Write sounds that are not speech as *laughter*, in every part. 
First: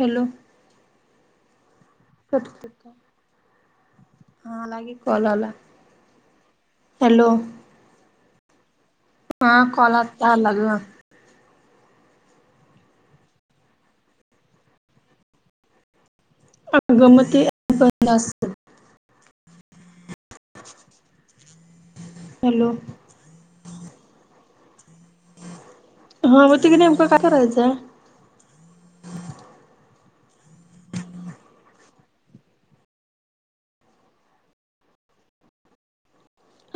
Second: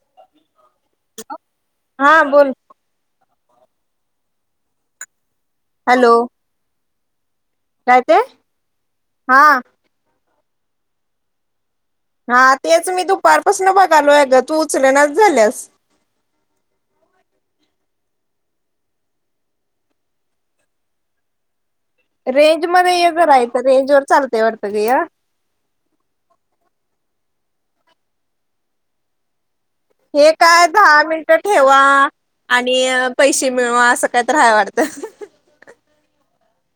Hello hello *unintelligible* हा आला की कॉल आला. हॅलो हॅलो काय ते? हा कॉल आता आला. *unintelligible* हा तेच मी दुपारपासून बघालो आहे ग तू उचल नाच झाल्यास अगं *unintelligible* *inaudible* रेंज हॅलो मध्ये ये जरा हित रेंज वर चालतय वाटत. सगळ्या हा मग ते नेमकं काय करायचंय? हे काय दहा मिनिट ठेवा आणि पैसे मिळवा असं काय तरी हाय वाटतं.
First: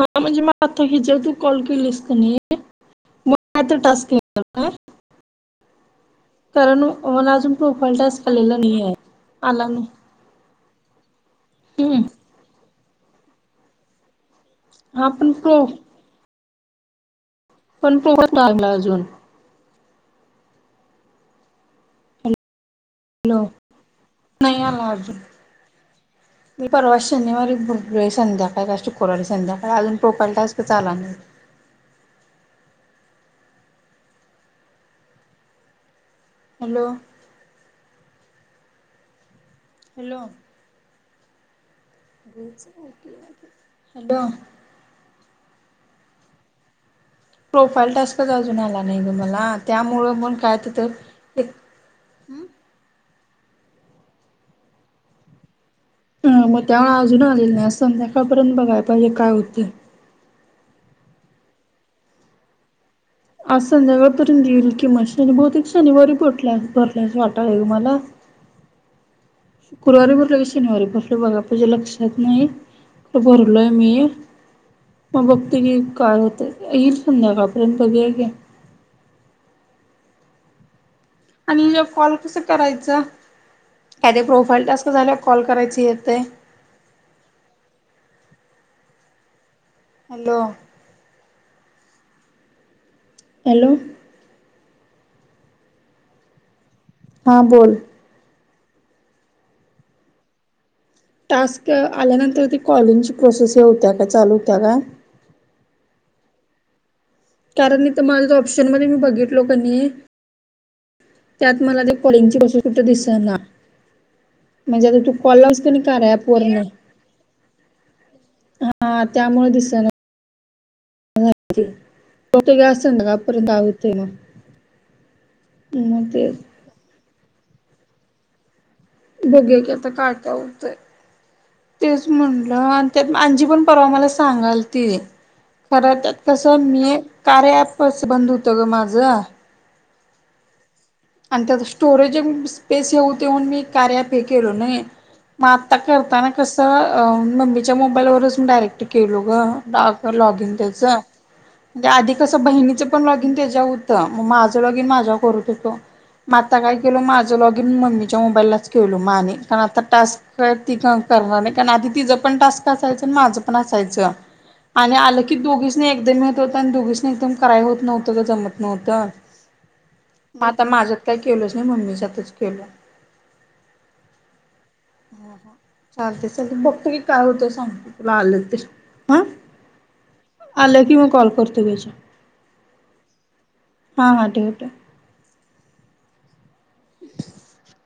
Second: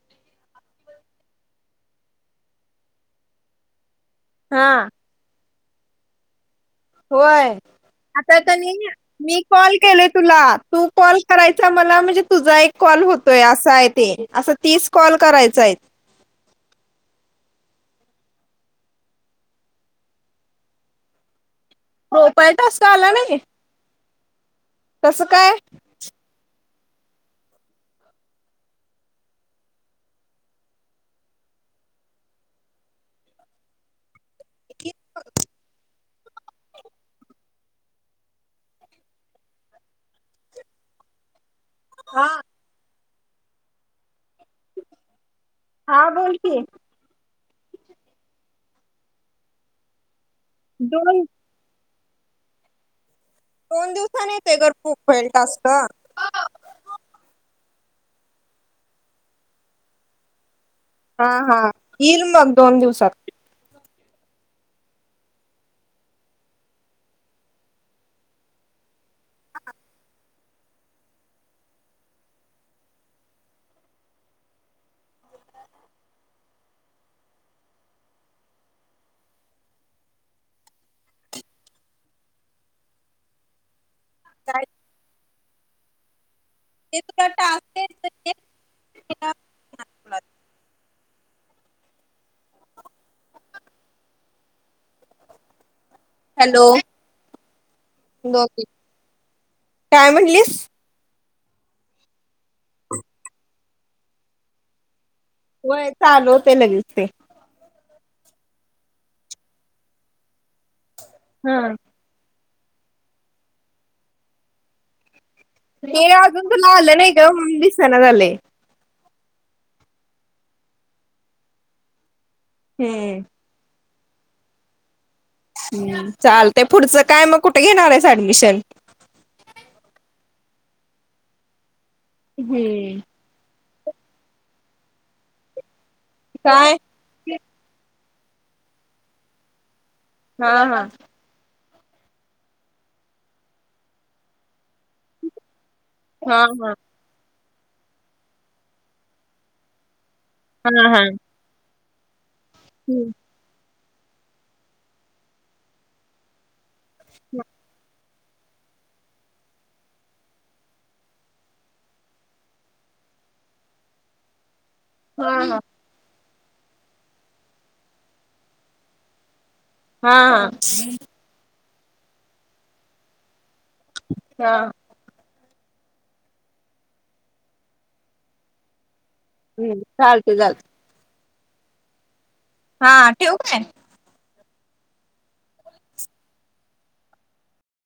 हा म्हणजे मला आता ह्याच्यावर तू कॉल केलीस कनी मग आता टास्क येणार? हा काय कारण मला होय अजून प्रोफाईल टास्क आता आलेला नाही त्यांनी आहे मी आला कॉल केलोय नाही तुला तू कॉल करायचा मला हम्म म्हणजे तुझा एक कॉल होतोय असा आहे ते असं तीस हा कॉल पण करायच प्रो आहेत. पण फोन नाही लागला अजून *unintelligible* टास्क आला नाही? हॅलो नाही आला अजून कसं काय. मी परवा शनिवारी भुग संध्याकाळी का शुक्रवारी संध्याकाळी अजून प्रोफाइल टास्क चालू हाय. *inaudible* हॅलो. हॅलो‌. हा बच *inaudible* हॅलो. हा बोल की. प्रोफाईल टास्कच अजून आला नाही ग मला त्यामुळ खात तर दोन एक *unintelligible* हम्म *inaudible* दोन दिवसानी येतोय ग प्रोफाइल टास्क. हा मग त्यामुळे अजून आलेले नाही अस संध्याकाळपर्यंत बघायला पाहिजे काय होतय. हा हा येईल मग दोन दिवसात. आज संध्याकाळपर्यंत येेईल कि मझ शनी बहुतेक शनिवारी भटल्या भरल्यास वाटालय मला. शुक्रवारी भरलं की लक्षात नाही तर भरलोय मी मग बघतोय की काय होतं येईल संध्याकाळपर्यंत बघूया घे. आणि हे कॉल कस करायचं. काय ते प्रोफाईल टास्क झाल्यावर कॉल करायच. सेत *unintelligible* *unintelligible* हॅलो हॅलो. हॅलो. हा बोल. काय म्हंटलीस. टास्क आल्यानंतर ते कॉलिंगची प्रोसेस होत्या काय चालू होत्या काय. व्हय चालू होतंय लगेच ते. कारण इथ माझ ऑप्शन मध्ये मी बघितलो कनी त्यात हा. मला ते कॉलिंगची *unintelligible* कुठ दिसना म्हणजे आता कॉल लावलीस कणी ते कार्या ॲप अजून तुला वरनं आलं नाही ग म्हणून दिसना झालय. हा त्यामुळे दिसना. हजे *unintelligible* होठ ग्यास का हम्म. आपंता *unintelligible* ते मग हम्म ते चालतय पुढचं? काय मग कुठे घेणार आहेस ऍडमिशन? बघूया की आता काय काय होतय. तेच म्हणलं आणि हम्म. त्यात आजी पण परवा मला सांगाल ती. खरतर तसं काय? मी कार्या ॲपस् बंद होत ग माझं. हां-हां आणि त्यात स्टोरेज म् स्पेस येऊ तेऊन मी कार्या ॲप ए केलो नई. म आता करताना हा हा कसं अं मम्मी च्या मोबाईल वरच मी डायरेक्ट केलो गं डा तर लॉग इन हा त्याचं. हा. या आधी कसं बहिणीचं पण हम्म. लॉगइन त्याज्याव होत् तं म माझं लॉगइन माझ्या व करू टेवतो. मात् त काय केलो माझं लॉगइन मम्मी च्या मोबाईललाच केलो. माणि पण आता टास्क ती का करणार नाही, काण आधी तिजं पण टास्क असायचं न् माझं पण असायचं. आणि आलं हा की हा दोघीसनी एकदम येत् होतं अन् दोघीसनी एकदम कराय होत नव्हतं गं जमत नव्हतं. हां-हां त माझ्यात काय केलंस् नही मम्मीच्यातच केलो. हा हम् हां चालते चालते, बघतो की काय होतं सांगतो तुला आलं तर. हा हम्म, चालते चालते. पोर्तुगेज हां, ठेवू काय? *inaudible* *inaudible*